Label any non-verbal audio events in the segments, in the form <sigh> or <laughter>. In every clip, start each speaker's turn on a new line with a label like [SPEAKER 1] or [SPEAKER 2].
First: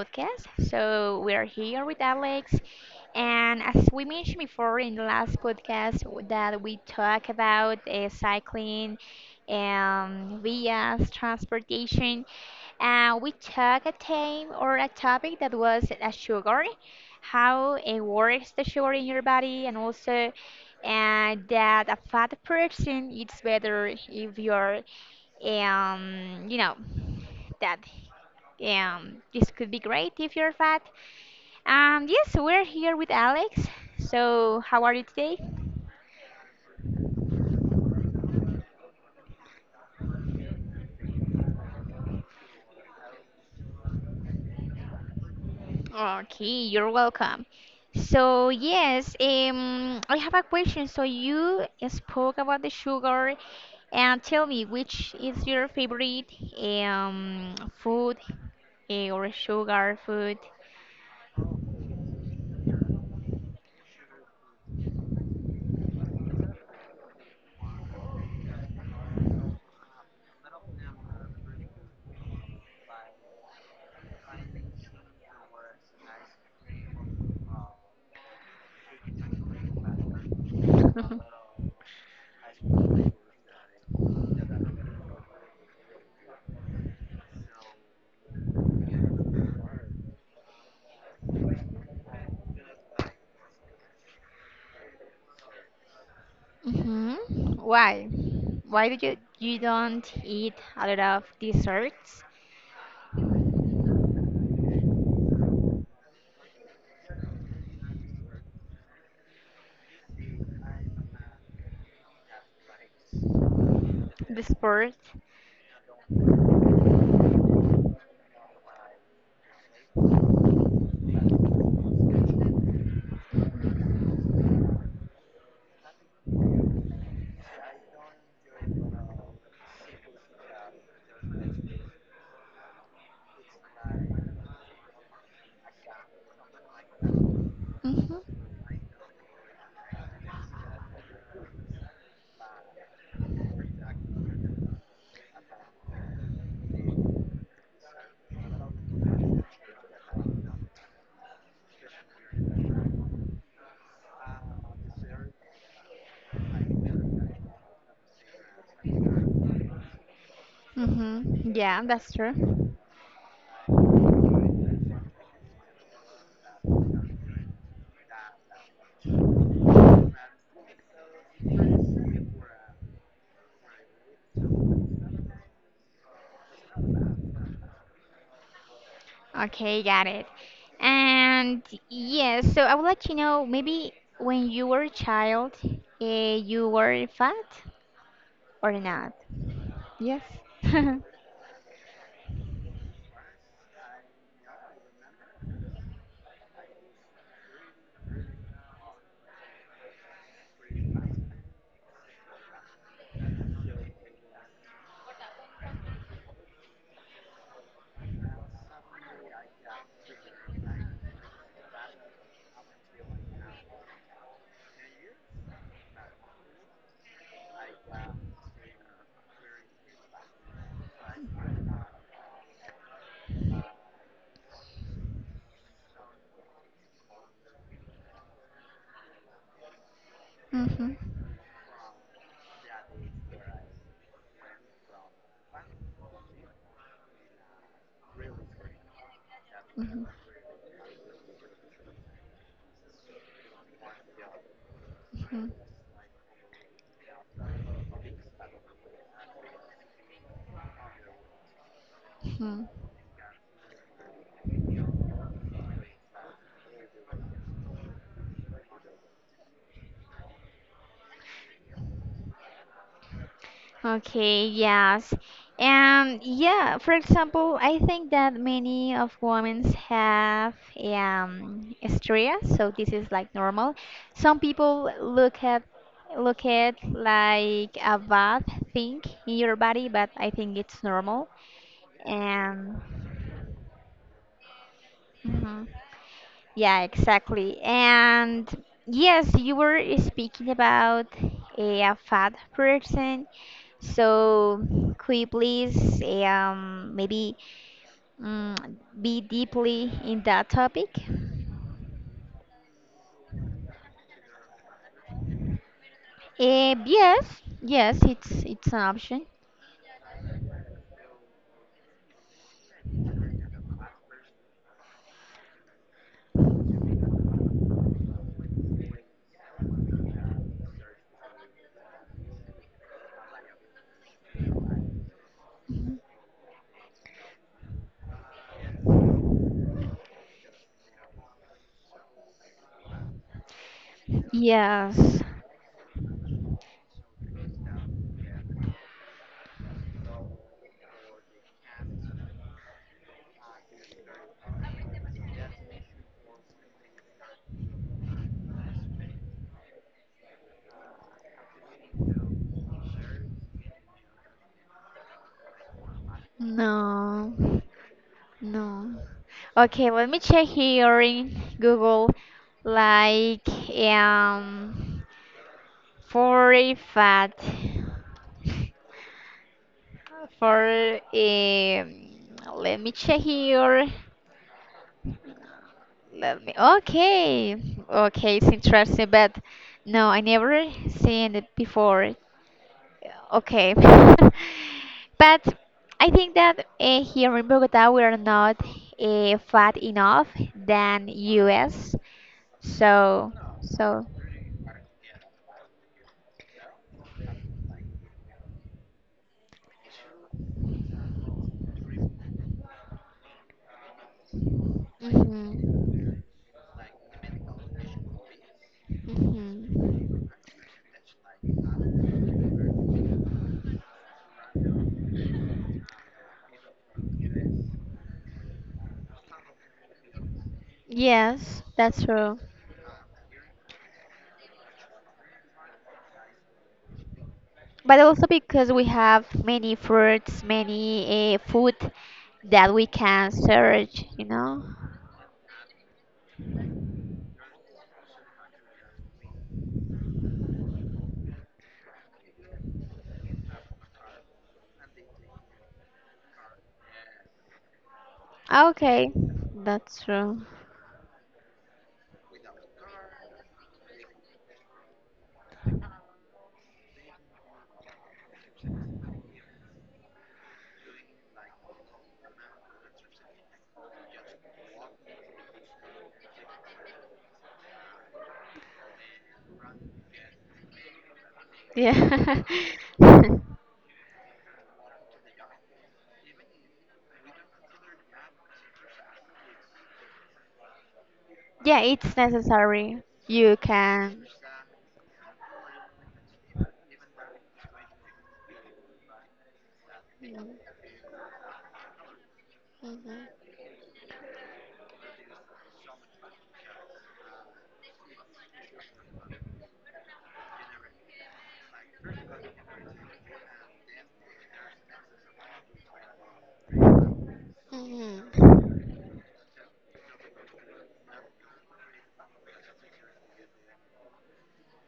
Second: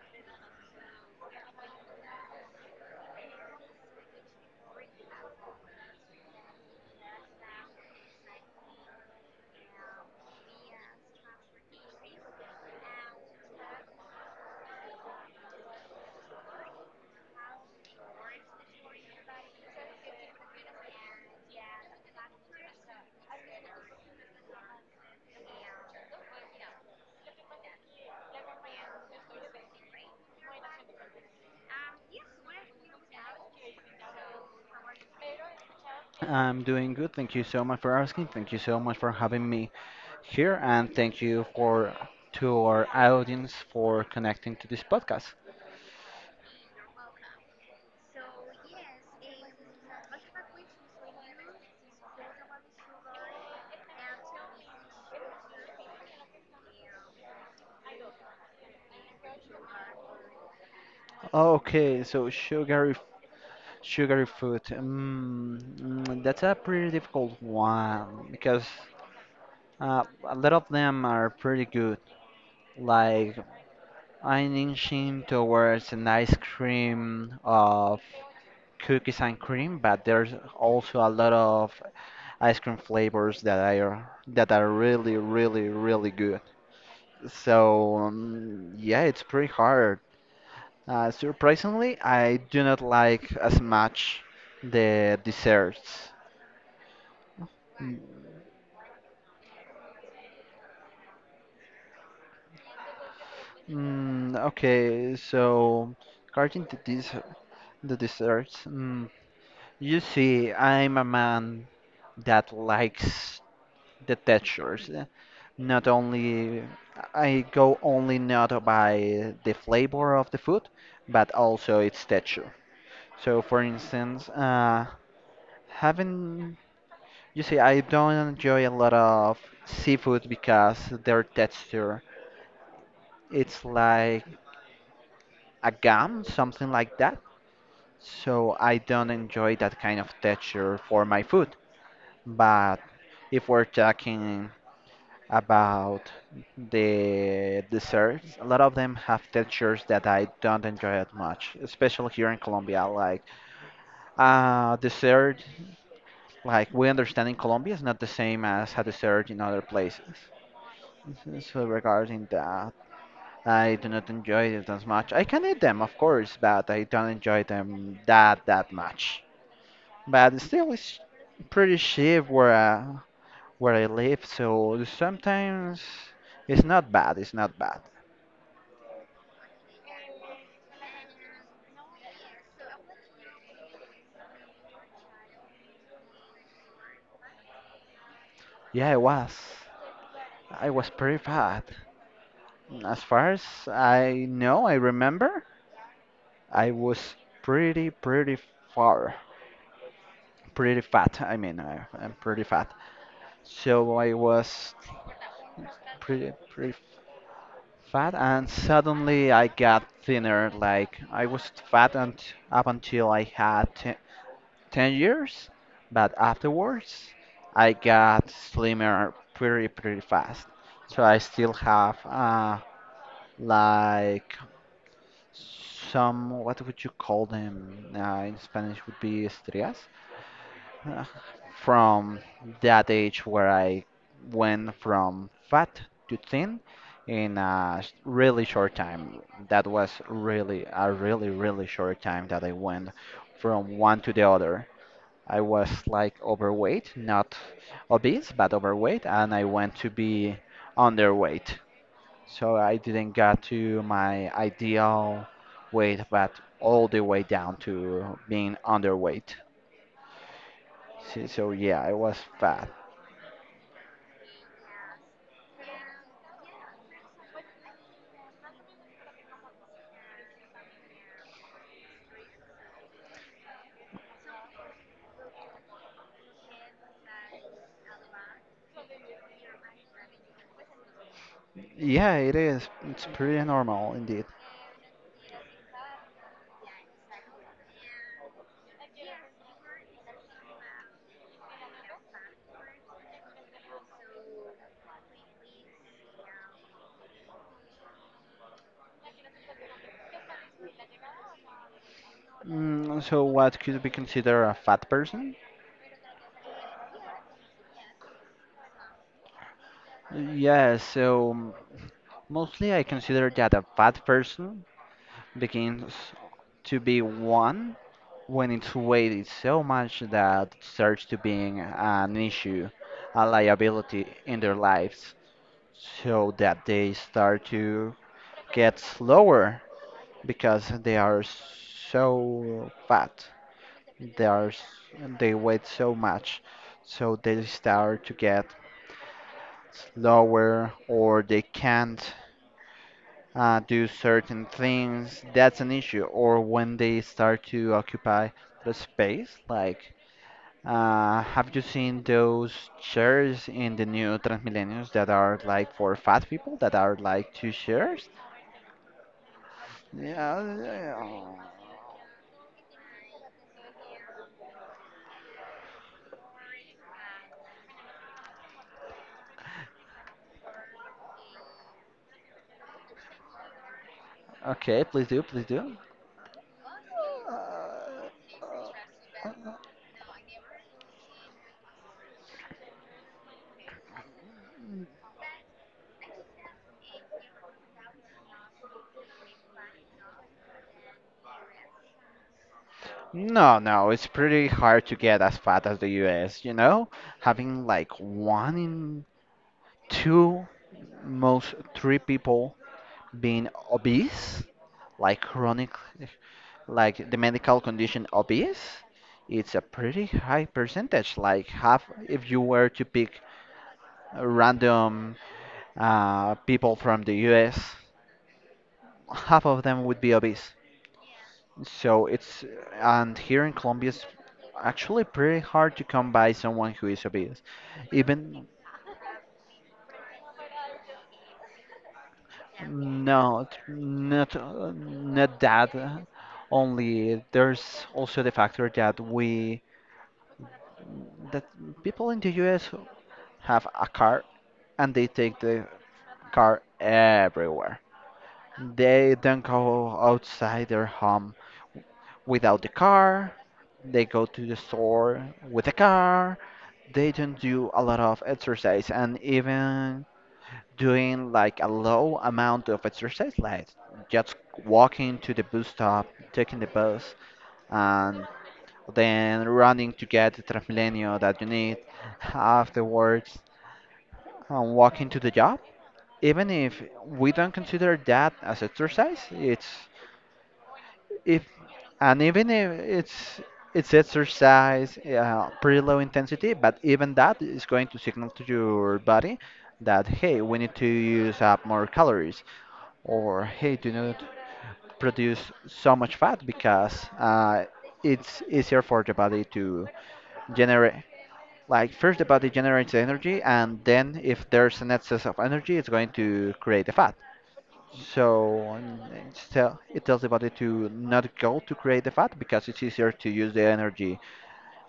[SPEAKER 1] podcast. So we are here with Alex, and as we mentioned before in the last podcast that we talk about cycling, vias, transportation, we took a theme or a topic that was a sugar, how it works the sugar in your body, and also and that a fat person eats better if you're um, you know, that this could be great if you're fat. Yes, we're here with Alex. So, how are you today?
[SPEAKER 2] I'm doing good. Thank you so much for asking. Thank you so much for having me here, and thank you for to our audience for connecting to this podcast.
[SPEAKER 1] Okay, you're welcome. So, yes, I have a question. So, you spoke about the sugar, and tell me which is your favorite um, food or sugar food?
[SPEAKER 2] Okay, so sugary food. That's a pretty difficult one because a lot of them are pretty good. Like I'm inching towards an ice cream of cookies and cream, but there's also a
[SPEAKER 1] <laughs>
[SPEAKER 2] lot of ice cream flavors that are really, really, really good. So yeah, it's pretty hard. Surprisingly, I do not like as much the desserts.
[SPEAKER 1] Hmm.
[SPEAKER 2] Mm,
[SPEAKER 1] Why? Why do you don't eat a lot of desserts?
[SPEAKER 2] okay, so regarding the desserts, you see, I'm a man that likes the textures.
[SPEAKER 1] Desserts.
[SPEAKER 2] Not only I go only not by the flavor of the food, but also its texture. So, for instance, having you see, I don't enjoy a lot of seafood because their texture it's like a gum, something like that.
[SPEAKER 1] Mhm.
[SPEAKER 2] So I don't enjoy that kind of texture for my food. But if we're talking about the desserts, a lot of them have textures that I don't enjoy as much, especially here in Colombia. Like dessert, like we understand in Colombia, is not the same as a dessert in other places.
[SPEAKER 1] Mhm.
[SPEAKER 2] So
[SPEAKER 1] Yeah, that's
[SPEAKER 2] regarding that,
[SPEAKER 1] true.
[SPEAKER 2] I do not enjoy it as much. I can eat them, of course, but I don't enjoy them that much. But still, it's pretty cheap where I live, so sometimes it's not bad. It's not bad.
[SPEAKER 1] Okay, got it. And yes, so I would like to know maybe when you were a child, you were fat or
[SPEAKER 2] Yeah, it
[SPEAKER 1] not?
[SPEAKER 2] was.
[SPEAKER 1] Yes.
[SPEAKER 2] I was
[SPEAKER 1] <laughs>
[SPEAKER 2] pretty fat. As far as I know, I remember, I was pretty, pretty far. Pretty fat, I mean, I'm pretty fat. So I was pretty, pretty fat, and suddenly I got thinner. Like, I was fat and up until I had te 10 years, but afterwards, I got slimmer pretty, pretty fast. So I still have, like some, what would you call them, in Spanish would be estrellas, <laughs>
[SPEAKER 1] Mhm.
[SPEAKER 2] uh, from that age where I went from fat to thin in a really short time. That was
[SPEAKER 1] Mhm.
[SPEAKER 2] really a really, really short time that I went from one to the other. I
[SPEAKER 1] Mhm.
[SPEAKER 2] was like overweight, not obese, but overweight, and I went to be underweight, so
[SPEAKER 1] Mhm.
[SPEAKER 2] I didn't get to my ideal weight, but all the way down to being underweight. So, yeah, I was fat.
[SPEAKER 1] Okay, yes. And yeah, for example, I think that many of women have hysteria, so this is like normal. Some people look at like a bad thing in your body, but I think it's normal.
[SPEAKER 2] Yeah, it is.
[SPEAKER 1] And.
[SPEAKER 2] It's pretty normal indeed.
[SPEAKER 1] Mhm. Yeah, exactly. And yes, you were speaking about a fat person. So, could you please maybe mm, be deeply in that topic?
[SPEAKER 2] So what could be considered a fat person?
[SPEAKER 1] Yes, yes, it's an option.
[SPEAKER 2] Yeah, so mostly I consider that a fat person begins to be one when its weight is so much that it starts to being an issue, a liability in their lives, so that they start to get slower because they are so fat. They are s-
[SPEAKER 1] Yes.
[SPEAKER 2] they weigh so much, so they start to get slower or they can't do certain things. That's an issue. Or when they start to occupy the space, like. Have you seen those chairs in the new Transmillennials that are like for fat people that are like two
[SPEAKER 1] No.
[SPEAKER 2] chairs?
[SPEAKER 1] No. Okay, let me check
[SPEAKER 2] Yeah,
[SPEAKER 1] here
[SPEAKER 2] yeah.
[SPEAKER 1] in Google. Like um for a fat for let me check here.
[SPEAKER 2] Okay, please do, please do.
[SPEAKER 1] Let me. Okay, okay, it's interesting, but no, I never seen it before. Okay, <laughs> but I think that here in Bogota we are not fat enough than US. So,
[SPEAKER 2] No, no, it's
[SPEAKER 1] so.
[SPEAKER 2] pretty hard to get as fat as the US, you know? Having like one in two, most three people being obese, like chronic,
[SPEAKER 1] Mhm,
[SPEAKER 2] like the medical condition obese, it's a pretty
[SPEAKER 1] mhm.
[SPEAKER 2] high percentage. Like half, if you were to pick random people from the US. Half of them would be obese.
[SPEAKER 1] Yes, that's
[SPEAKER 2] So
[SPEAKER 1] true.
[SPEAKER 2] it's and here in Colombia it's actually pretty hard to come by someone who is obese.
[SPEAKER 1] But also
[SPEAKER 2] Even
[SPEAKER 1] because we have many fruits, many food that we can search, you know?
[SPEAKER 2] not that only, there's also the factor that we that people in the US have a car and they take the car everywhere.
[SPEAKER 1] Ah, okay,
[SPEAKER 2] They don't go
[SPEAKER 1] that's true.
[SPEAKER 2] outside their home without the car. They go to the store with the car. They don't do a lot of exercise, and even doing like a low amount of exercise, like just walking to the bus stop, taking the bus, and then running to get the Transmilenio that you need
[SPEAKER 1] Yeah. <laughs>
[SPEAKER 2] afterwards and walking to the job, even if we don't consider that as exercise, it's if
[SPEAKER 1] Yeah, it's
[SPEAKER 2] and even if
[SPEAKER 1] necessary.
[SPEAKER 2] it's
[SPEAKER 1] You
[SPEAKER 2] it's
[SPEAKER 1] can.
[SPEAKER 2] exercise, pretty low intensity, but even that is going to signal to your body that, hey, we need to use up more calories, or hey, do not produce so much fat, because it's easier for the body to generate, like, first the body generates the energy and then if there's an excess of energy it's going to create the fat, so
[SPEAKER 1] Mhm.
[SPEAKER 2] it tells the body to not go to create the fat because it's easier to use the energy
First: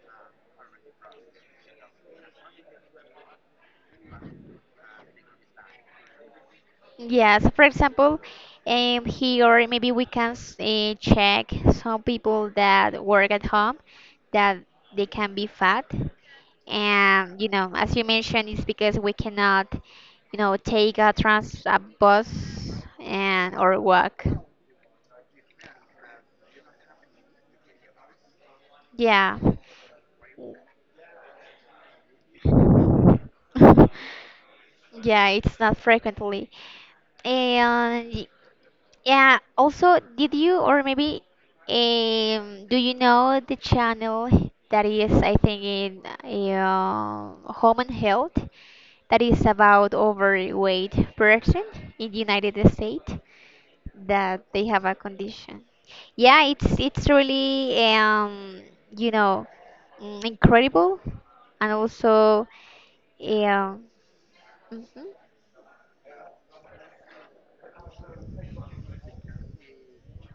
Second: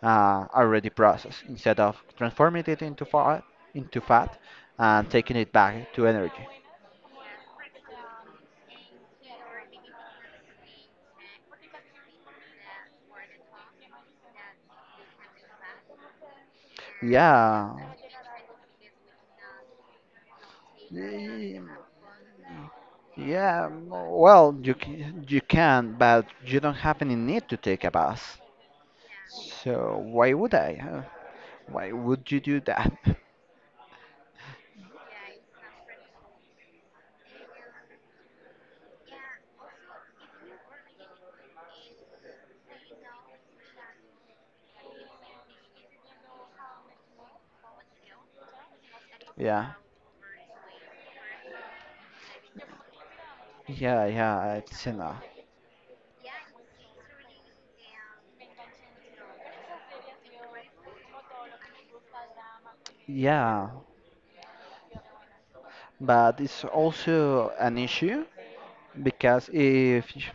[SPEAKER 2] already processed instead of transforming it into fat and taking it back to energy.
[SPEAKER 1] Yeah, so for example, here maybe we can check some people that work at home that they can be fat. And,
[SPEAKER 2] Yeah,
[SPEAKER 1] as you mentioned, it's because we cannot, take a
[SPEAKER 2] y-
[SPEAKER 1] trans a bus and
[SPEAKER 2] yeah.
[SPEAKER 1] or walk.
[SPEAKER 2] Well, you can, but you don't have any need to take a bath.
[SPEAKER 1] Yeah.
[SPEAKER 2] So why would I? Huh? Why would you do that? <laughs>
[SPEAKER 1] <laughs> Yeah, it's not frequently. And yeah, also, did you or maybe do you know the channel that is, I think, in uh, Home and Health that is
[SPEAKER 2] Yeah,
[SPEAKER 1] about overweight person in the United States
[SPEAKER 2] yeah,
[SPEAKER 1] that
[SPEAKER 2] yeah.
[SPEAKER 1] they have
[SPEAKER 2] It's
[SPEAKER 1] a
[SPEAKER 2] enough.
[SPEAKER 1] condition? Yeah, it's really you know incredible. And also,
[SPEAKER 2] Yeah.
[SPEAKER 1] um, mhm.
[SPEAKER 2] But it's also an issue because if you-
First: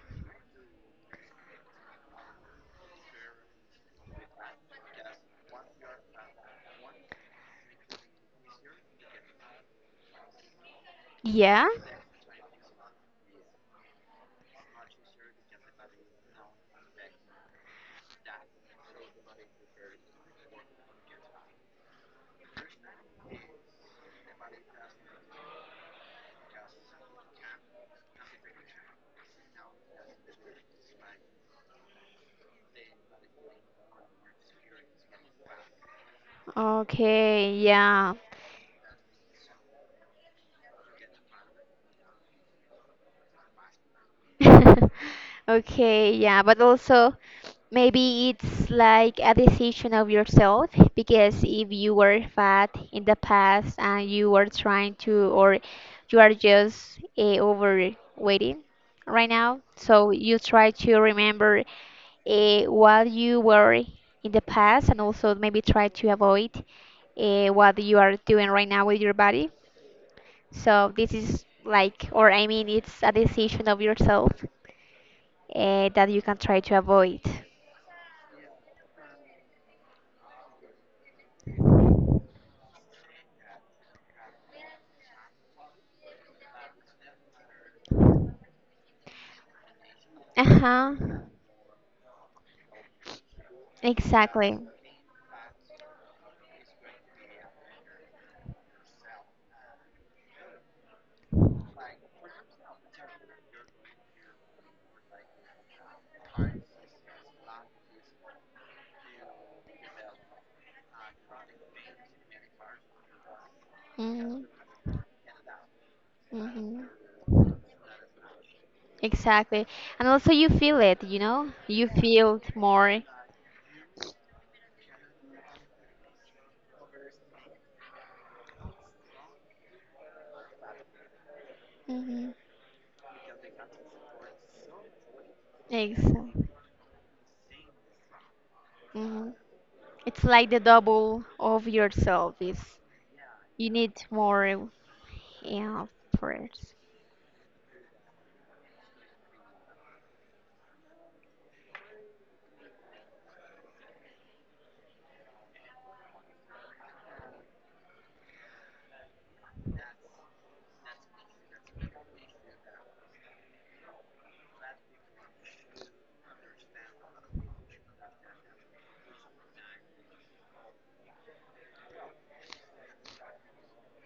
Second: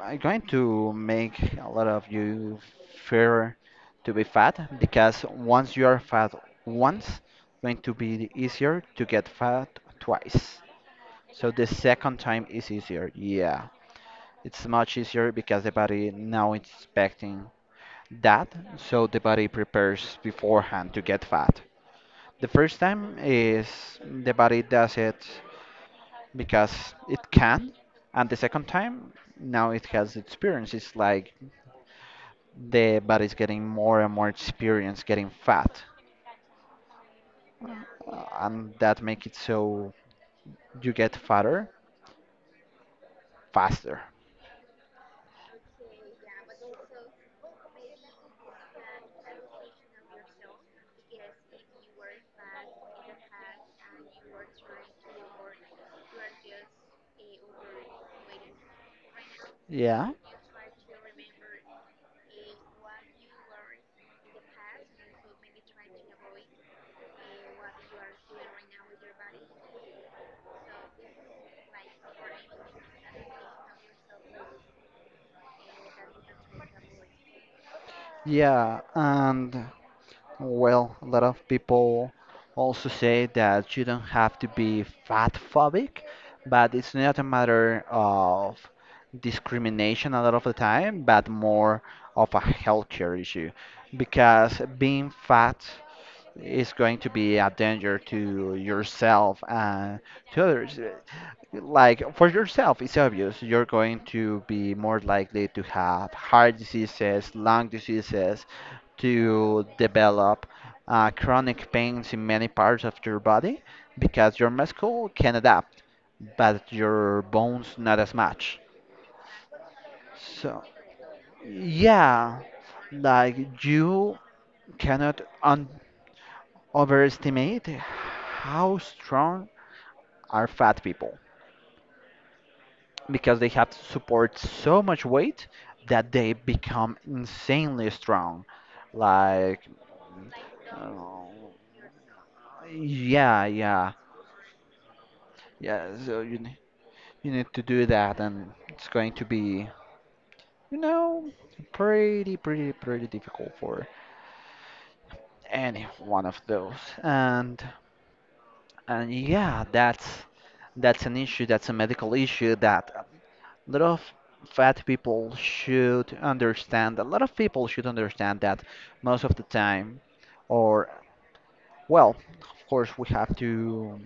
[SPEAKER 2] I'm going to make a lot of you fear to be fat, because once you are fat once, going to be easier to get fat twice. So the
[SPEAKER 1] Yeah.
[SPEAKER 2] second time is easier. Yeah, it's much easier because the body now it's expecting that, so the body prepares beforehand to get fat. The first time is the body does it because it can. And the second time, now it has experience. It's like the body's getting more and more experience, getting fat.
[SPEAKER 1] Okay, yeah.
[SPEAKER 2] And that make it so you get fatter faster.
[SPEAKER 1] <laughs> Okay, yeah, but also maybe it's like a decision of yourself because if you were fat in the past and you were trying to, or you are just overweighting right now, so
[SPEAKER 2] Yeah,
[SPEAKER 1] you try to remember what you were in the past and also maybe try to avoid what you are doing right now with your body. So this is like, or I mean, it's a decision of yourself that you can try to avoid.
[SPEAKER 2] yeah, and well, a lot of people also say that you don't have to be fat phobic, but it's not a matter of discrimination a lot of the
[SPEAKER 1] Uh-huh.
[SPEAKER 2] time, but more of a healthcare issue
[SPEAKER 1] Exactly.
[SPEAKER 2] because being fat is going to be a danger to yourself and to others. Like for yourself, it's obvious you're going to be more likely to have heart diseases, lung diseases, to develop chronic pains in many parts of your body because
[SPEAKER 1] Hmm.
[SPEAKER 2] your muscle can adapt, but
[SPEAKER 1] Hmm.
[SPEAKER 2] your bones not as much.
[SPEAKER 1] Exactly. And also you
[SPEAKER 2] So,
[SPEAKER 1] feel it, you know? You feel
[SPEAKER 2] yeah,
[SPEAKER 1] it more.
[SPEAKER 2] like you cannot overestimate how strong are fat people
[SPEAKER 1] Mm-hmm.
[SPEAKER 2] because they have to support so much weight that they
[SPEAKER 1] Exactly.
[SPEAKER 2] become insanely strong.
[SPEAKER 1] hmm
[SPEAKER 2] Like,
[SPEAKER 1] It's like the
[SPEAKER 2] uh,
[SPEAKER 1] double of yourself is
[SPEAKER 2] yeah,
[SPEAKER 1] you need
[SPEAKER 2] yeah,
[SPEAKER 1] more, yeah,
[SPEAKER 2] yeah. So
[SPEAKER 1] prayers.
[SPEAKER 2] you need to do that, and it's going to be, you know, pretty, pretty, pretty difficult for any one of those. And and yeah, that's an issue. That's a medical issue that a lot of fat people should understand. A lot of people should understand that most of the time, or, well, of course, we have to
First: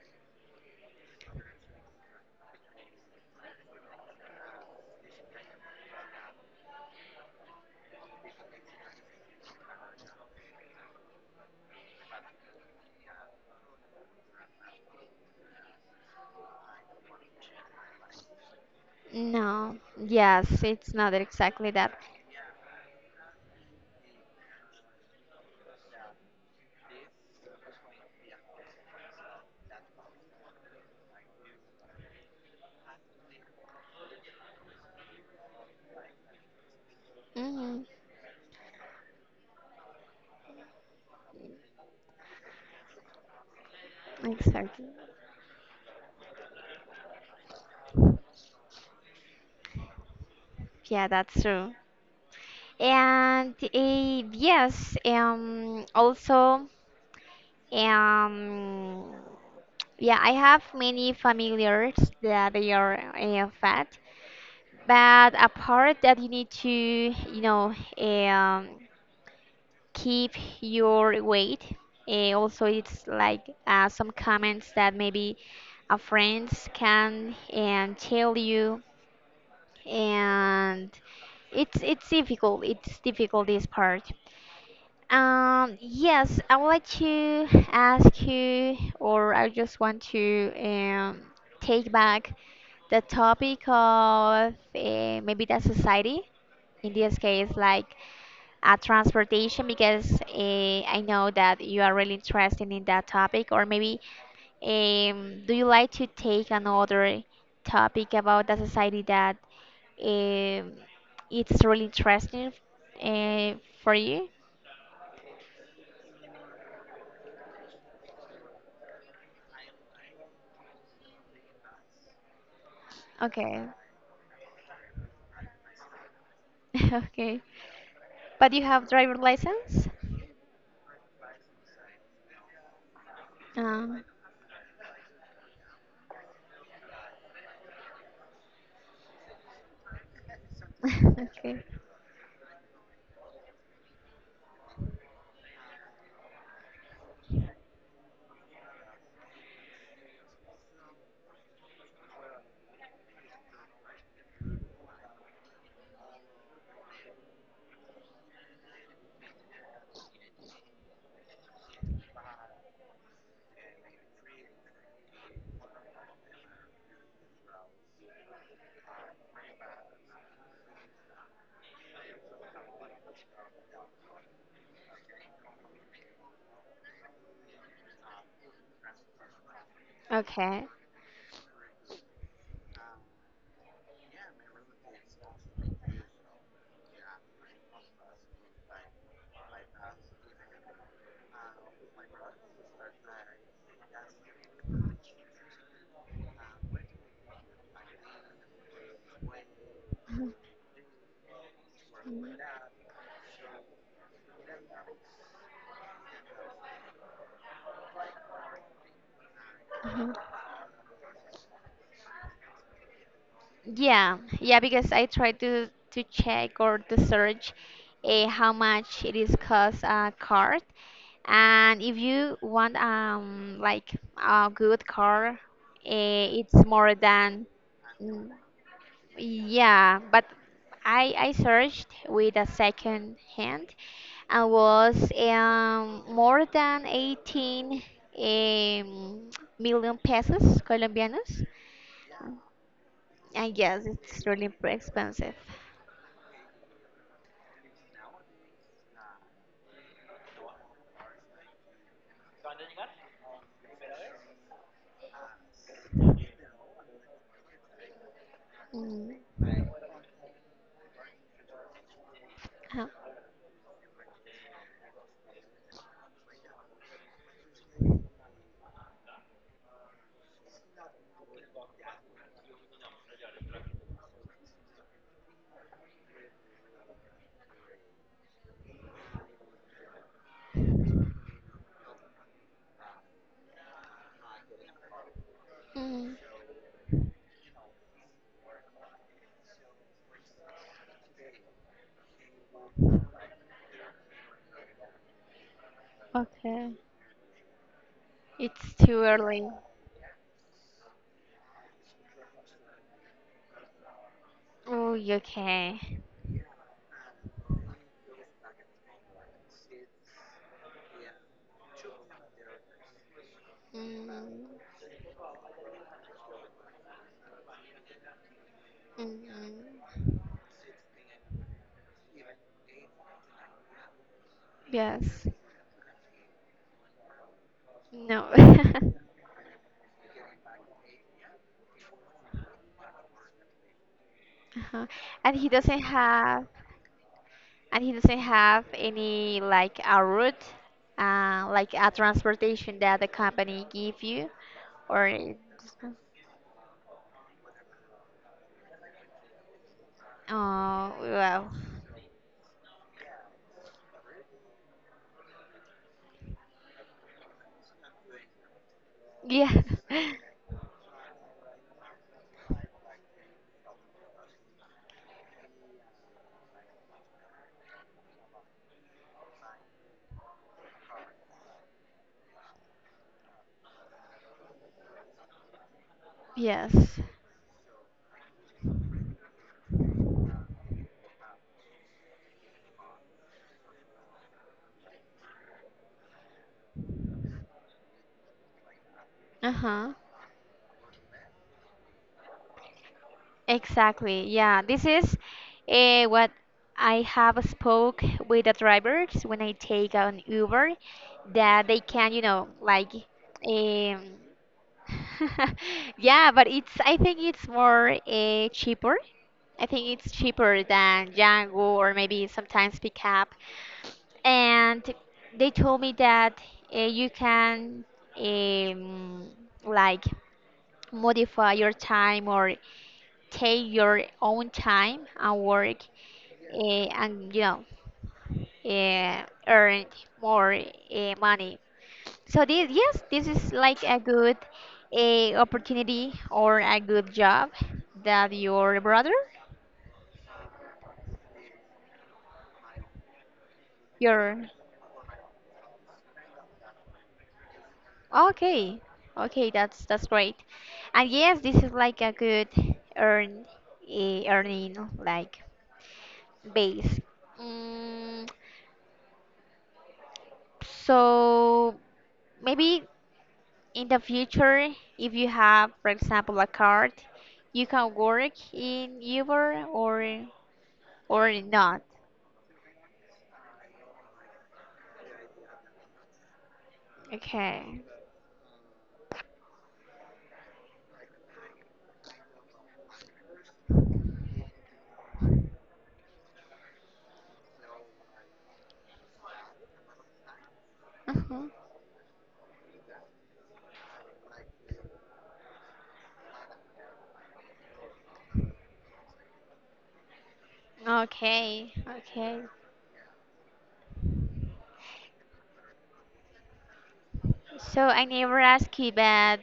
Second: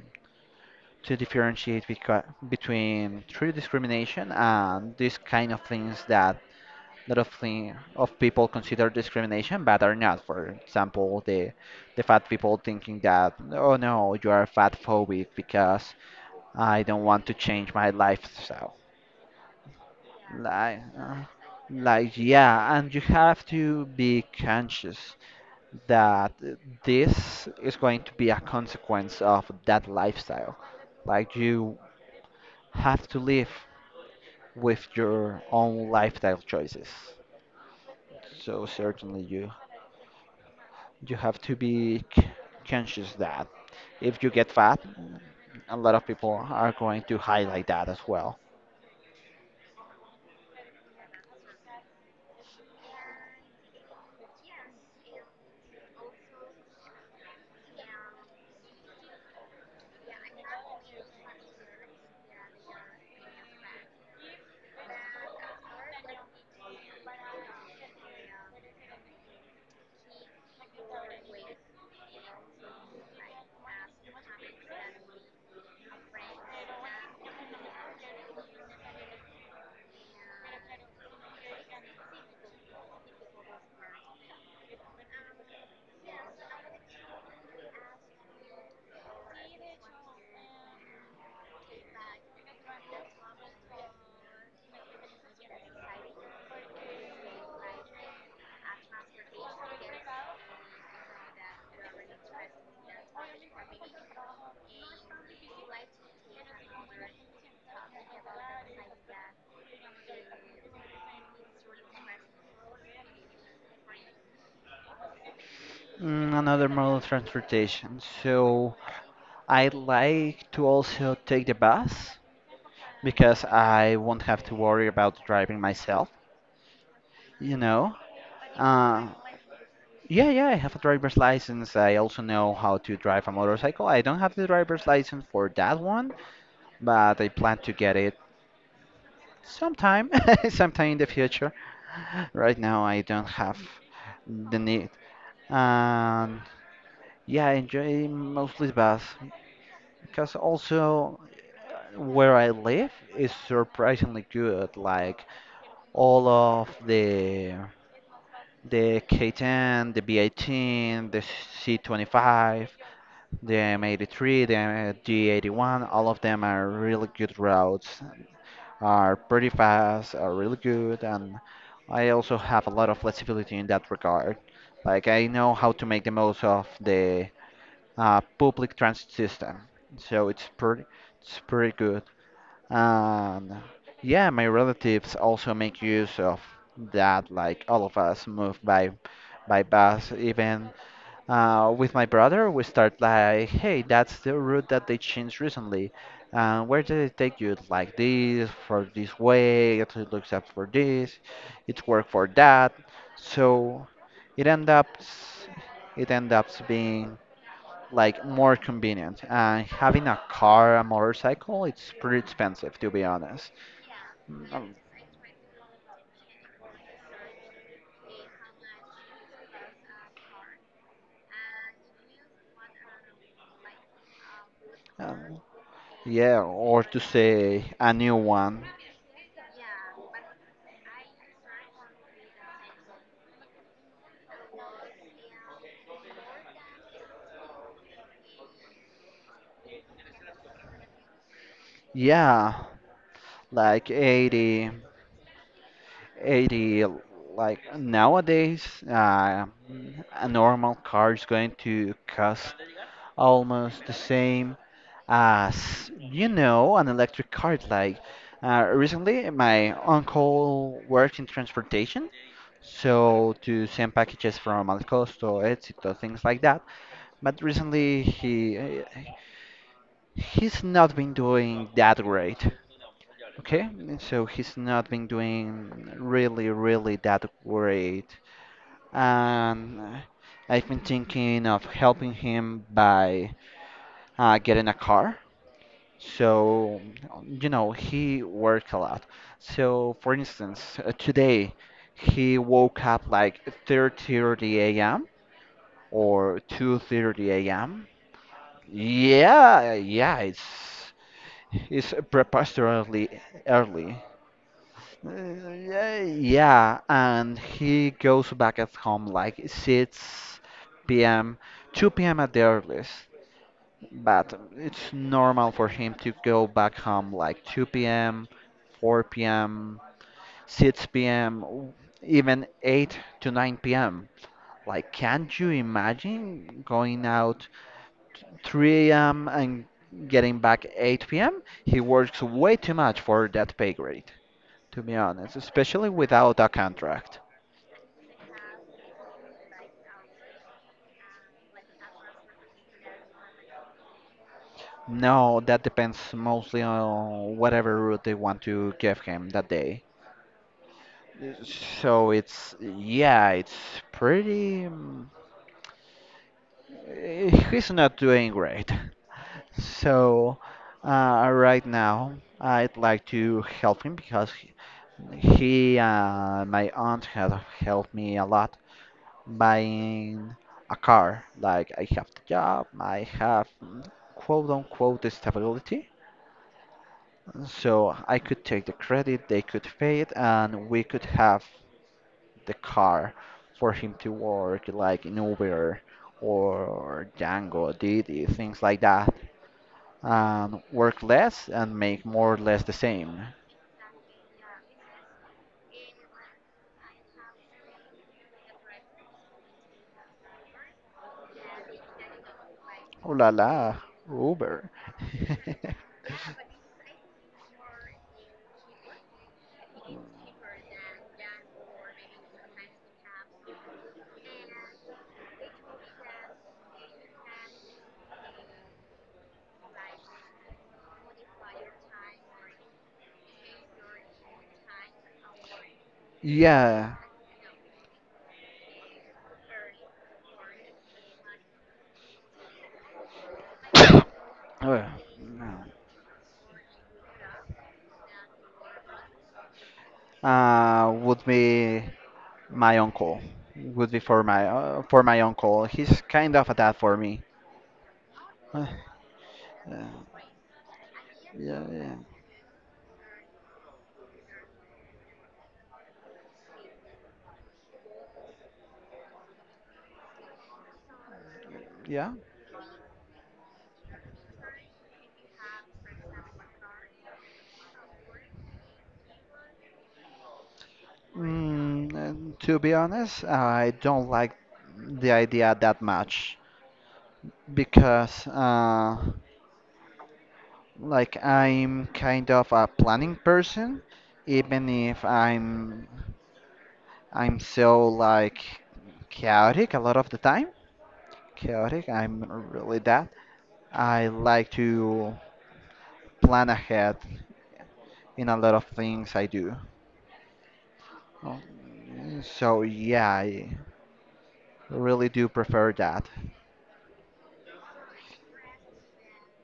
[SPEAKER 2] to differentiate between true discrimination and these kind of things that lot of thing of people consider discrimination, but are not. For example, the fat people thinking that, oh no, you are fat phobic because I don't want to change my lifestyle.
[SPEAKER 1] No. Yes,
[SPEAKER 2] Like,
[SPEAKER 1] it's not exactly that.
[SPEAKER 2] like, yeah, and you have to be conscious that this is going to be a consequence of that lifestyle. Like you have to live with your own lifestyle choices.
[SPEAKER 1] Hmm.
[SPEAKER 2] So certainly you have to be conscious that if you get fat,
[SPEAKER 1] Exactly.
[SPEAKER 2] a lot of people are going to highlight that as well.
[SPEAKER 1] Yeah, that's true. And yes, also, um, yeah, I have many familiars that they are fat, but a part that you need to, keep your weight. Also, it's like some comments that maybe a friends can and tell you, and it's difficult. It's difficult this part. Yes, I would like to ask you, or I just want to take back the topic of maybe the society, in this case, like transportation, because I know that you are really interested in that topic, or maybe do you like to take another topic about the society that um, it's really interesting uh, for you?
[SPEAKER 2] Another mode of transportation. So I like to also take the bus because
[SPEAKER 1] Okay,
[SPEAKER 2] I won't have to worry about driving myself,
[SPEAKER 1] <laughs> okay.
[SPEAKER 2] you know.
[SPEAKER 1] But you have
[SPEAKER 2] Uh,
[SPEAKER 1] driver license?
[SPEAKER 2] yeah, yeah, I have a driver's license. I also know how to drive a motorcycle. I
[SPEAKER 1] Um,
[SPEAKER 2] don't have the driver's license for that one, but I plan to get it sometime, <laughs> sometime in the future.
[SPEAKER 1] <laughs> okay.
[SPEAKER 2] Right now, I don't have the need. And yeah, I enjoy mostly bath because also, where I live is surprisingly good. Like all of the K10, the B18, the C25, the M83, the G81, all of them are really good routes, are pretty fast, are really good, and I also have a lot of flexibility in that regard. Like I know how to make the most of the public transit system, so it's
[SPEAKER 1] Okay.
[SPEAKER 2] pretty, it's pretty good. And yeah, my relatives also make use of that. Like all of us move by bus, even, with my brother, we start like, hey, that's the route that they changed recently. Where did it take you? Like this, for this way, it looks up for this, it worked for that. So it end up, it end up being like more convenient. And having
[SPEAKER 1] Mhm.
[SPEAKER 2] a car, a motorcycle, it's pretty expensive to be honest.
[SPEAKER 1] Yeah, yeah,
[SPEAKER 2] Um,
[SPEAKER 1] because I tried to check or to search how much it is cost a car, and if you want like a good car,
[SPEAKER 2] um, yeah,
[SPEAKER 1] it's
[SPEAKER 2] or
[SPEAKER 1] more
[SPEAKER 2] to
[SPEAKER 1] than
[SPEAKER 2] say a new
[SPEAKER 1] mm,
[SPEAKER 2] one.
[SPEAKER 1] yeah. But I searched with a second hand, I was more than 18 um, million pesos colombianos.
[SPEAKER 2] Yeah,
[SPEAKER 1] And yes,
[SPEAKER 2] like
[SPEAKER 1] it's really
[SPEAKER 2] 80,
[SPEAKER 1] expensive.
[SPEAKER 2] 80 like nowadays, a normal car is going to cost almost the same as an electric car, like,
[SPEAKER 1] Mm.
[SPEAKER 2] recently my uncle worked in transportation,
[SPEAKER 1] Huh.
[SPEAKER 2] so to send packages from Alcosto, Éxito, things like that. But recently he he's not been doing that great. Okay, so he's not been doing really, really that great. And I've been thinking of helping him by getting a car.
[SPEAKER 1] Mm.
[SPEAKER 2] So, you know, he works a lot. So, for instance, today he woke up like 3:30 a.m. or
[SPEAKER 1] Okay.
[SPEAKER 2] 2:30 a.m.
[SPEAKER 1] It's too early.
[SPEAKER 2] Yeah, yeah, it's preposterously early.
[SPEAKER 1] Oh, okay.
[SPEAKER 2] Yeah, yeah, and he goes back at home like 6 p.m., 2 p.m. at the earliest.
[SPEAKER 1] Mm.
[SPEAKER 2] But it's normal for him to go back home like 2 p.m.,
[SPEAKER 1] Mm.
[SPEAKER 2] 4 p.m., 6 p.m., even 8 to 9 p.m. Like,
[SPEAKER 1] Yes.
[SPEAKER 2] can't you imagine going out
[SPEAKER 1] No. <laughs>
[SPEAKER 2] 3 a.m. and getting back 8 p.m.? He works way too much for that pay grade, to
[SPEAKER 1] Uh-huh.
[SPEAKER 2] be
[SPEAKER 1] And
[SPEAKER 2] honest,
[SPEAKER 1] he doesn't
[SPEAKER 2] especially without
[SPEAKER 1] have
[SPEAKER 2] a contract.
[SPEAKER 1] and he doesn't have any like a route, like a transportation that the company give you. Or in
[SPEAKER 2] No, that depends mostly on whatever route they want to give him that day.
[SPEAKER 1] Oh, well.
[SPEAKER 2] So it's, yeah, it's pretty. He's not doing great.
[SPEAKER 1] Yeah.
[SPEAKER 2] So
[SPEAKER 1] <laughs>
[SPEAKER 2] right now, I'd like to help him because my aunt has helped me a lot buying a car. Like, I have the job, I have quote unquote stability.
[SPEAKER 1] Yes.
[SPEAKER 2] So I could take the credit, they could pay it, and we could have the car for him to work, like in Uber or Django, Didi, things like that,
[SPEAKER 1] Uh-huh.
[SPEAKER 2] and work less and make more or less the same.
[SPEAKER 1] Exactly. Yeah. This is what I have spoke with the drivers when I take an Uber that they can, like
[SPEAKER 2] Oh la la,
[SPEAKER 1] um
[SPEAKER 2] Uber. <laughs>
[SPEAKER 1] <laughs> yeah, but it's I think it's more cheaper. I think it's cheaper than Django or maybe sometimes Pickup. And they told me that you can um, like modify your time or take your own time and work,
[SPEAKER 2] Yeah,
[SPEAKER 1] and you know earn more money. So this yes, this is like a good
[SPEAKER 2] uh,
[SPEAKER 1] opportunity or a good job that your brother
[SPEAKER 2] would be my uncle. Would be
[SPEAKER 1] your—
[SPEAKER 2] for my uncle. He's kind of a dad for me. Uh,
[SPEAKER 1] Okay, okay, that's great. And yes, this
[SPEAKER 2] yeah,
[SPEAKER 1] is
[SPEAKER 2] yeah.
[SPEAKER 1] like a good earn earning like base. Mm, so
[SPEAKER 2] Yeah.
[SPEAKER 1] maybe in the future, if you have, for example, a card, you can work in Uber or not.
[SPEAKER 2] And to be honest, I don't like the idea that much
[SPEAKER 1] Okay.
[SPEAKER 2] because, like, I'm kind of a planning person, even if I'm so like chaotic a lot of the time.
[SPEAKER 1] Mhm.
[SPEAKER 2] Chaotic, I'm really that. I like to plan ahead in a lot of things I do. Oh.
[SPEAKER 1] Okay, okay.
[SPEAKER 2] So yeah, I really do prefer that.
[SPEAKER 1] So I never asked you, but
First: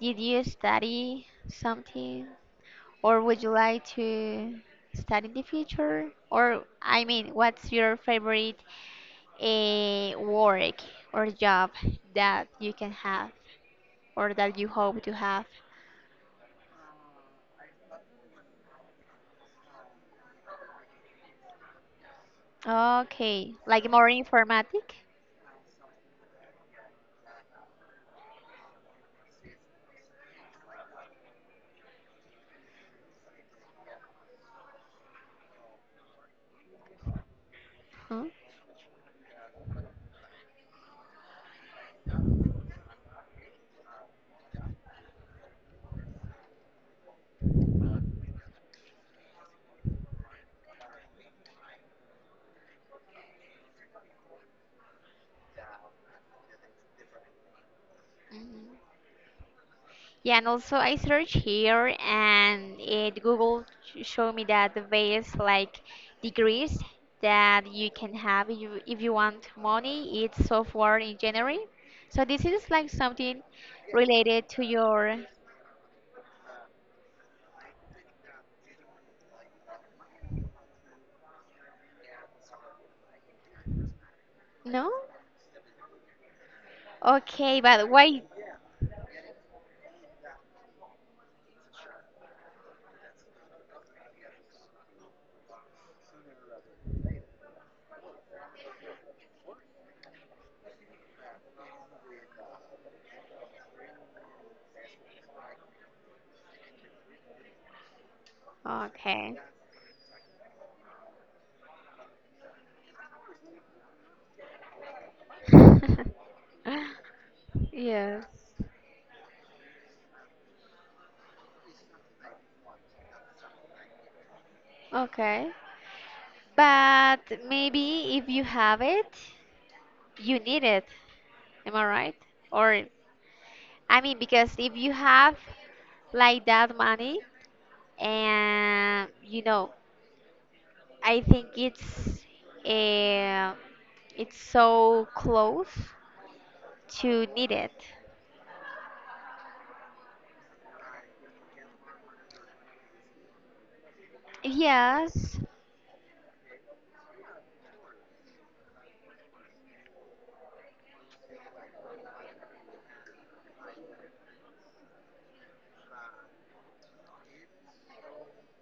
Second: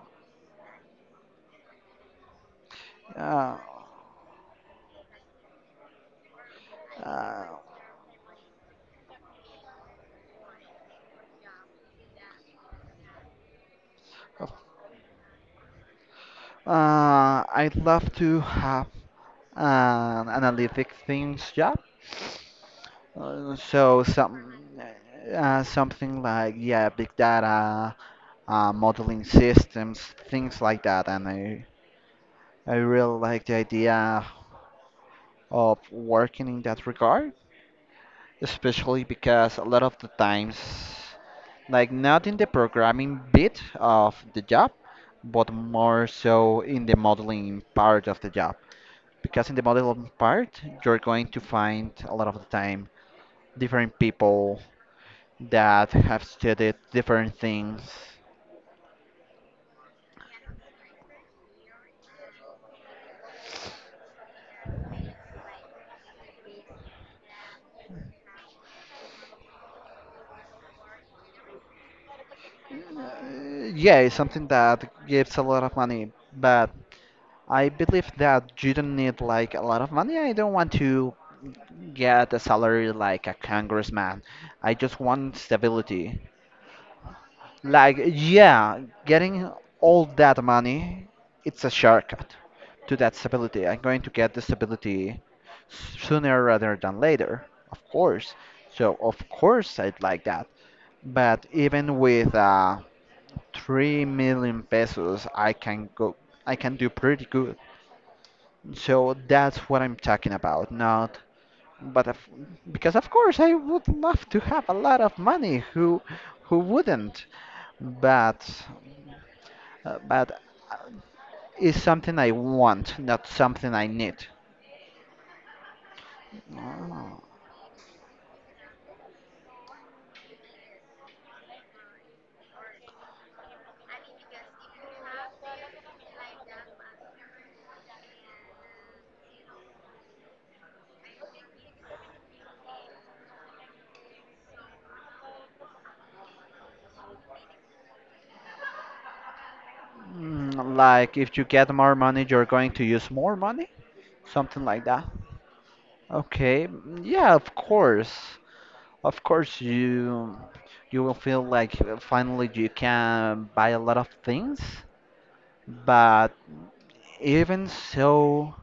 [SPEAKER 1] did you study something? Or would you
[SPEAKER 2] Uh,
[SPEAKER 1] like to study in the future? Or, I mean,
[SPEAKER 2] uh,
[SPEAKER 1] what's your favorite work or job that you can have or that you hope to have?
[SPEAKER 2] I'd love to have an analytic things job.
[SPEAKER 1] Okay, like
[SPEAKER 2] So
[SPEAKER 1] more
[SPEAKER 2] some
[SPEAKER 1] informatic?
[SPEAKER 2] something like yeah, big data, modeling systems, things like that. And I really like the idea of working in that regard,
[SPEAKER 1] Huh?
[SPEAKER 2] especially because a lot of the times, like not in the programming bit of the job, but more so in the modeling part of the job. Because in the modeling part, you're going to find a lot of the time different people that have studied different things.
[SPEAKER 1] Mhm. Yeah, and also I search here and it Google show me that the various like degrees that you can have if you, want money, it's software engineering. So this is like something
[SPEAKER 2] Yeah, it's something
[SPEAKER 1] related to
[SPEAKER 2] that
[SPEAKER 1] your—
[SPEAKER 2] gives a lot of money, but I believe that you don't need like a lot of money. I don't want to get a salary like a congressman. I
[SPEAKER 1] No?
[SPEAKER 2] just want stability.
[SPEAKER 1] Okay, but
[SPEAKER 2] Like,
[SPEAKER 1] why?
[SPEAKER 2] yeah, getting all that money, it's a shortcut to that stability. I'm going to get the stability sooner rather than later, of course. So, of course, I'd like that. But even with 3 million pesos, I can go, I can do pretty good. So
[SPEAKER 1] Okay.
[SPEAKER 2] that's what I'm talking about, not, but of, because of course I would love to have a lot of money.
[SPEAKER 1] <laughs>
[SPEAKER 2] Who wouldn't? But
[SPEAKER 1] Yes.
[SPEAKER 2] but uh, it's something I want, not something I need.
[SPEAKER 1] Okay.
[SPEAKER 2] Oh.
[SPEAKER 1] But maybe if you have it, you need it. Am I right? Or I mean, because if you have like that money and I think uh, it's so close to need it.
[SPEAKER 2] Mm, like if you get more money, you're going to use more money? Something like that.
[SPEAKER 1] Yes.
[SPEAKER 2] Okay, mm, yeah, of course. Of course you will feel like finally you can buy a lot of things, but even so,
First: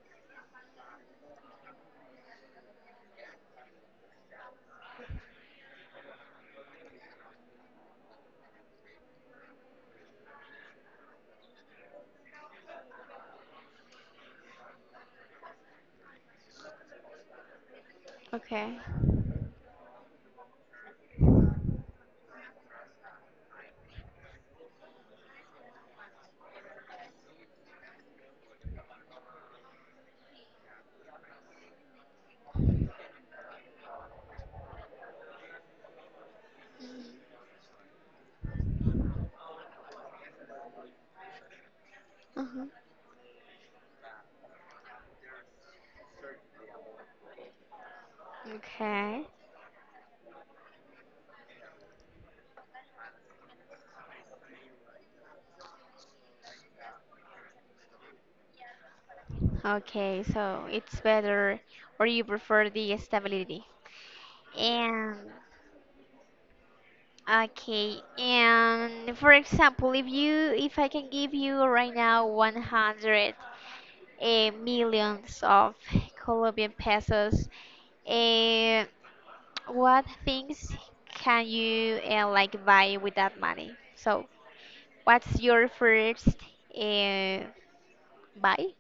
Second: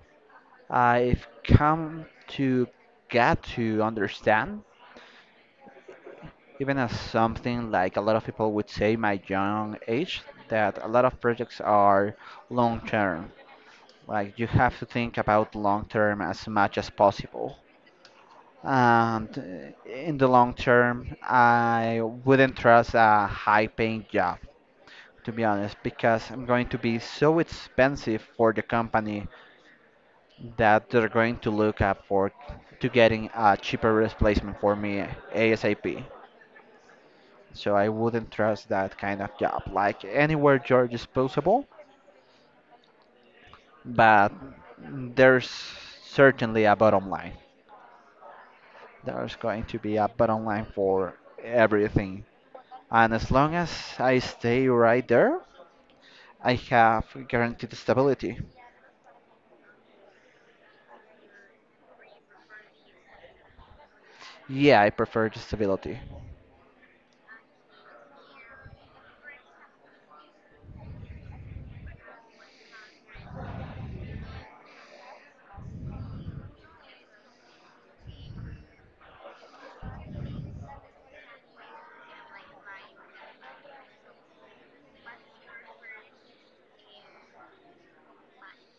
[SPEAKER 2] I've come to get to understand, even as something like a lot of people would say my young age, that a lot of projects are long term. Like you have to think about long term as much as possible,
[SPEAKER 1] Okay.
[SPEAKER 2] and in the long term I wouldn't trust a high paying job, to be honest, because I'm going to be so expensive for the company that they're going to look up for to getting a cheaper replacement for me ASAP. So I wouldn't trust that kind of job. Like, anywhere you're disposable,
[SPEAKER 1] Hmm.
[SPEAKER 2] but there's certainly a bottom line.
[SPEAKER 1] Okay.
[SPEAKER 2] There's going to be a bottom line for everything. And as long as I stay right there, I have guaranteed stability.
[SPEAKER 1] Okay, so it's better, or you prefer the stability.
[SPEAKER 2] Yeah, I
[SPEAKER 1] And
[SPEAKER 2] prefer the stability.
[SPEAKER 1] okay, and for example, if I can give you right now 100 millions of colombian pesos, uh, what things can you like buy with that money? So, what's your first buy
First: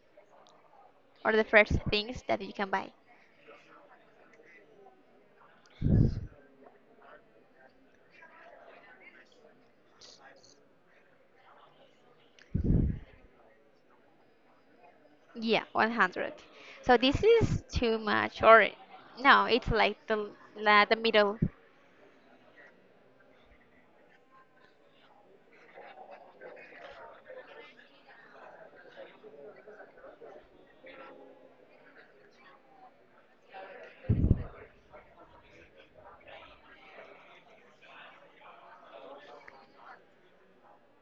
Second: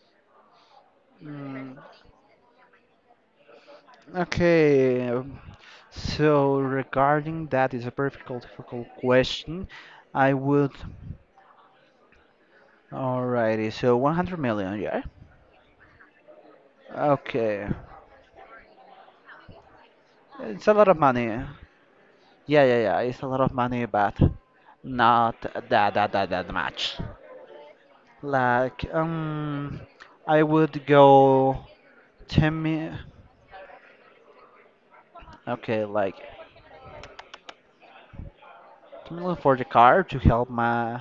[SPEAKER 1] or the first
[SPEAKER 2] Mm,
[SPEAKER 1] things that you can buy?
[SPEAKER 2] okay. So regarding that is a perfectly difficult question. I would. Alrighty. So 100 million, yeah.
[SPEAKER 1] Yeah, 100. So this is
[SPEAKER 2] Okay.
[SPEAKER 1] too much, or no, it's like the
[SPEAKER 2] It's a lot
[SPEAKER 1] the
[SPEAKER 2] of
[SPEAKER 1] middle.
[SPEAKER 2] money. Yeah, yeah, yeah. It's a lot of money, but not that much. Like, I would go ten mil. Okay, like 10 million for the car to help my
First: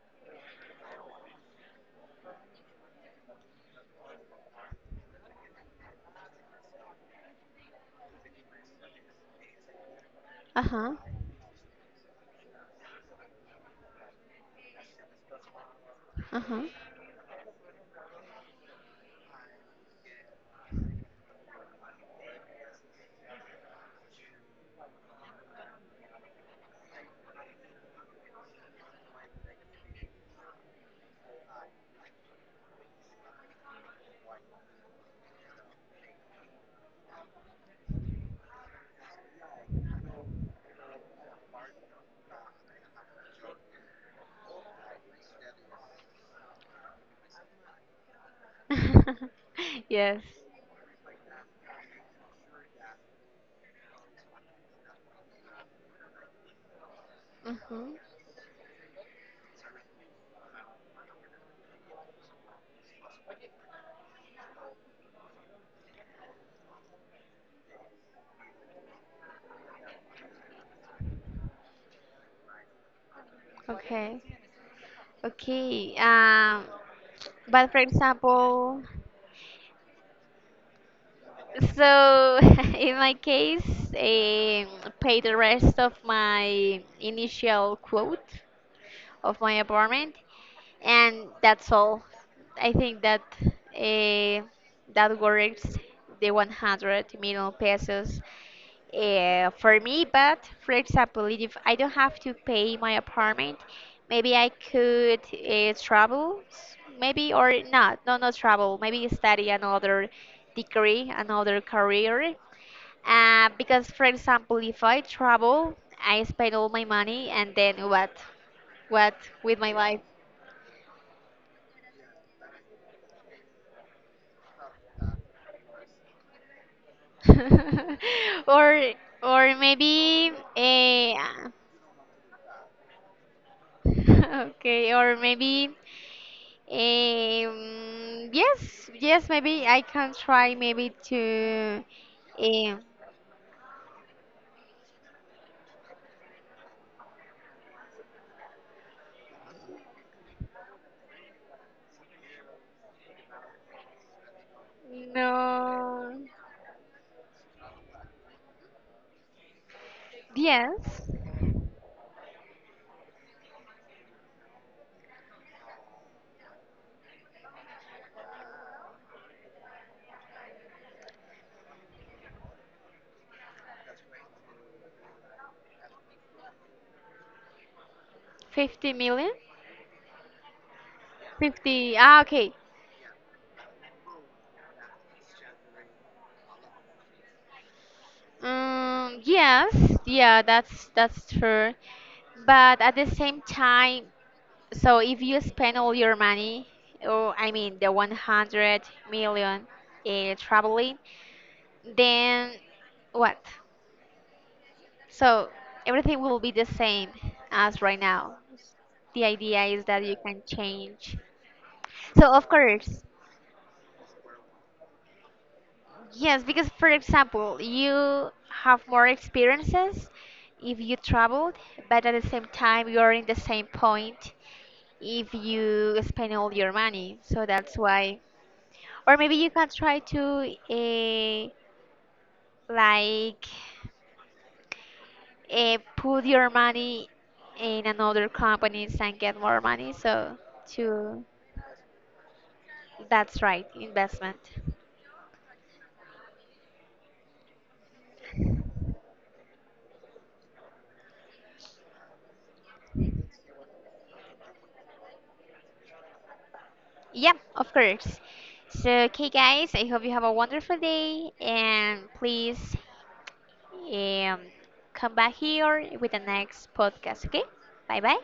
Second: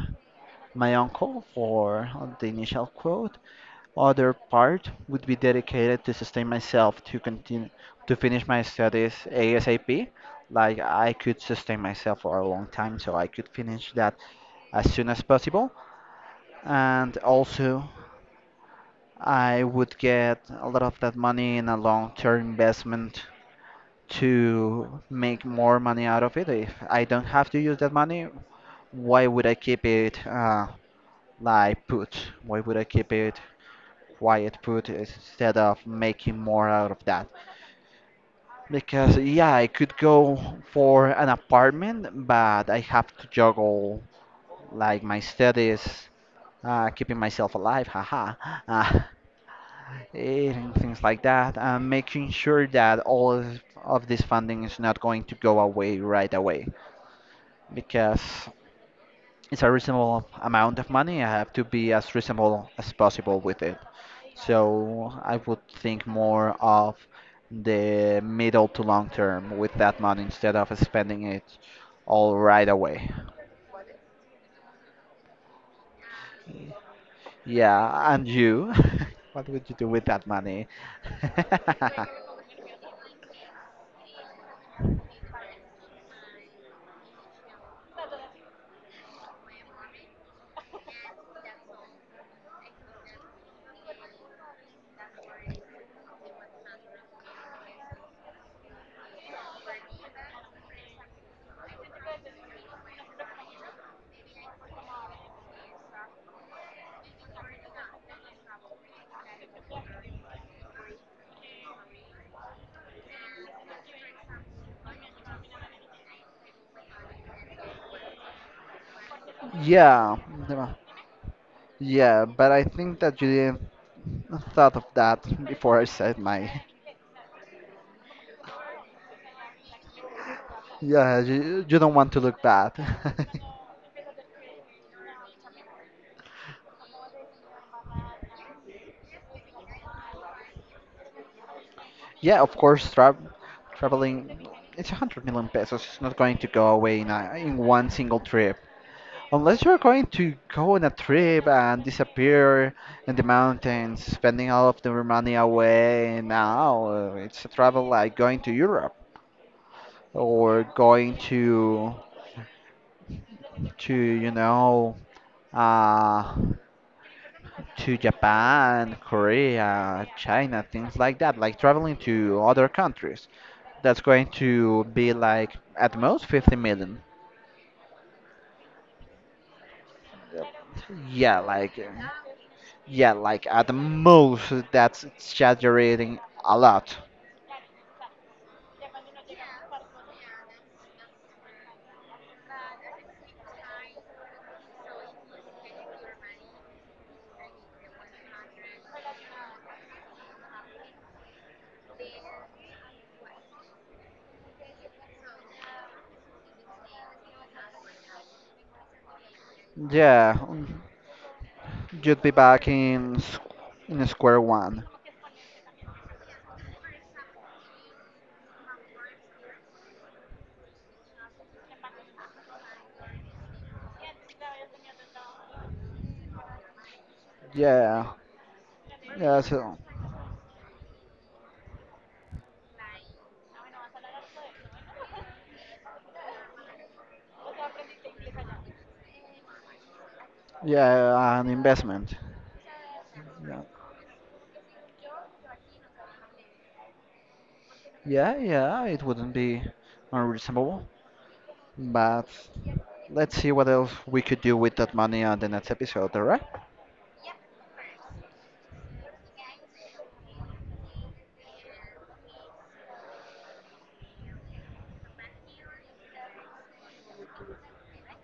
[SPEAKER 2] my uncle for the initial quote. Other part would be dedicated to sustain myself to continue to finish my studies ASAP. Like
[SPEAKER 1] Uh-huh.
[SPEAKER 2] I could sustain myself for a long time, so I could finish that as soon as possible.
[SPEAKER 1] Uh-huh.
[SPEAKER 2] And also I would get a lot of that money in a long-term investment to make more money out of it. If I don't have to use that money, why would I keep it like put? Why would I keep it quiet put instead of making more out of that? Because yeah, I could go for an apartment, but I have to juggle like my studies, keeping myself alive, haha. <laughs>
[SPEAKER 1] <laughs> Yes.
[SPEAKER 2] And things like that, and making sure that all of this funding is not going to go away right away,
[SPEAKER 1] Mm-hmm.
[SPEAKER 2] because it's a reasonable amount of money. I have to be as reasonable as possible with it. So I would think more of the middle to long term with that money instead of spending it all right away.
[SPEAKER 1] Okay. Okay. But for
[SPEAKER 2] Yeah, and you?
[SPEAKER 1] example—
[SPEAKER 2] <laughs> What would you do with that money? <laughs>
[SPEAKER 1] So, <laughs> in my case, pay the rest of my initial quote of my apartment, and that's all. I think that that works the 100 million pesos for me. But for example, if I don't have to pay my apartment, maybe I could travel, maybe or not, no, not travel. Maybe study another degree, another career because, for example, if I travel, I spend all my money, and then what? What with my life?
[SPEAKER 2] Yeah. Yeah, but I think that you didn't thought of that before I said my. <laughs>
[SPEAKER 1] <laughs> Or maybe
[SPEAKER 2] Yeah, you don't want to look bad.
[SPEAKER 1] <laughs> okay, or maybe yes, yes, maybe I can try maybe to
[SPEAKER 2] <laughs> Yeah, of
[SPEAKER 1] um,
[SPEAKER 2] course, traveling. It's 100 million pesos. It's not going to go away in, a, in one single trip, unless you're going to go on a trip and disappear in the mountains, spending all of the money
[SPEAKER 1] no,
[SPEAKER 2] away. Now it's a travel like going to Europe or
[SPEAKER 1] yes,
[SPEAKER 2] going to you know. Uh, to Japan, Korea, China, things like that, like traveling to other countries. That's going to be like at most 50 million.
[SPEAKER 1] 50 million,
[SPEAKER 2] Yeah, like uh,
[SPEAKER 1] 50. Ah, okay.
[SPEAKER 2] yeah, like at the most that's exaggerating a lot.
[SPEAKER 1] Yes, yeah, that's true. But at the same time, so if you spend all your money, or I mean the 100 million traveling, then what? So everything will be the same as right now. The idea is that you
[SPEAKER 2] Yeah,
[SPEAKER 1] can change.
[SPEAKER 2] you'd
[SPEAKER 1] So
[SPEAKER 2] be
[SPEAKER 1] of
[SPEAKER 2] back
[SPEAKER 1] course,
[SPEAKER 2] in in square one.
[SPEAKER 1] yes, because for example, you have more experiences if you traveled, but at the same time, you are in the same point if you spend all your money. So that's
[SPEAKER 2] Yeah,
[SPEAKER 1] why. Or maybe
[SPEAKER 2] yeah,
[SPEAKER 1] you can
[SPEAKER 2] so
[SPEAKER 1] try to uh, like put your money in another companies and get more money. So to
[SPEAKER 2] yeah, an investment.
[SPEAKER 1] That's
[SPEAKER 2] Yeah,
[SPEAKER 1] right, investment.
[SPEAKER 2] yeah, yeah, it wouldn't be unreasonable, but. Let's see what else we could do with that money on the next episode, alright?
[SPEAKER 1] Yeah, of course. So okay, guys, I hope you have a wonderful day and please um, come back here with the next podcast. Okay, bye bye.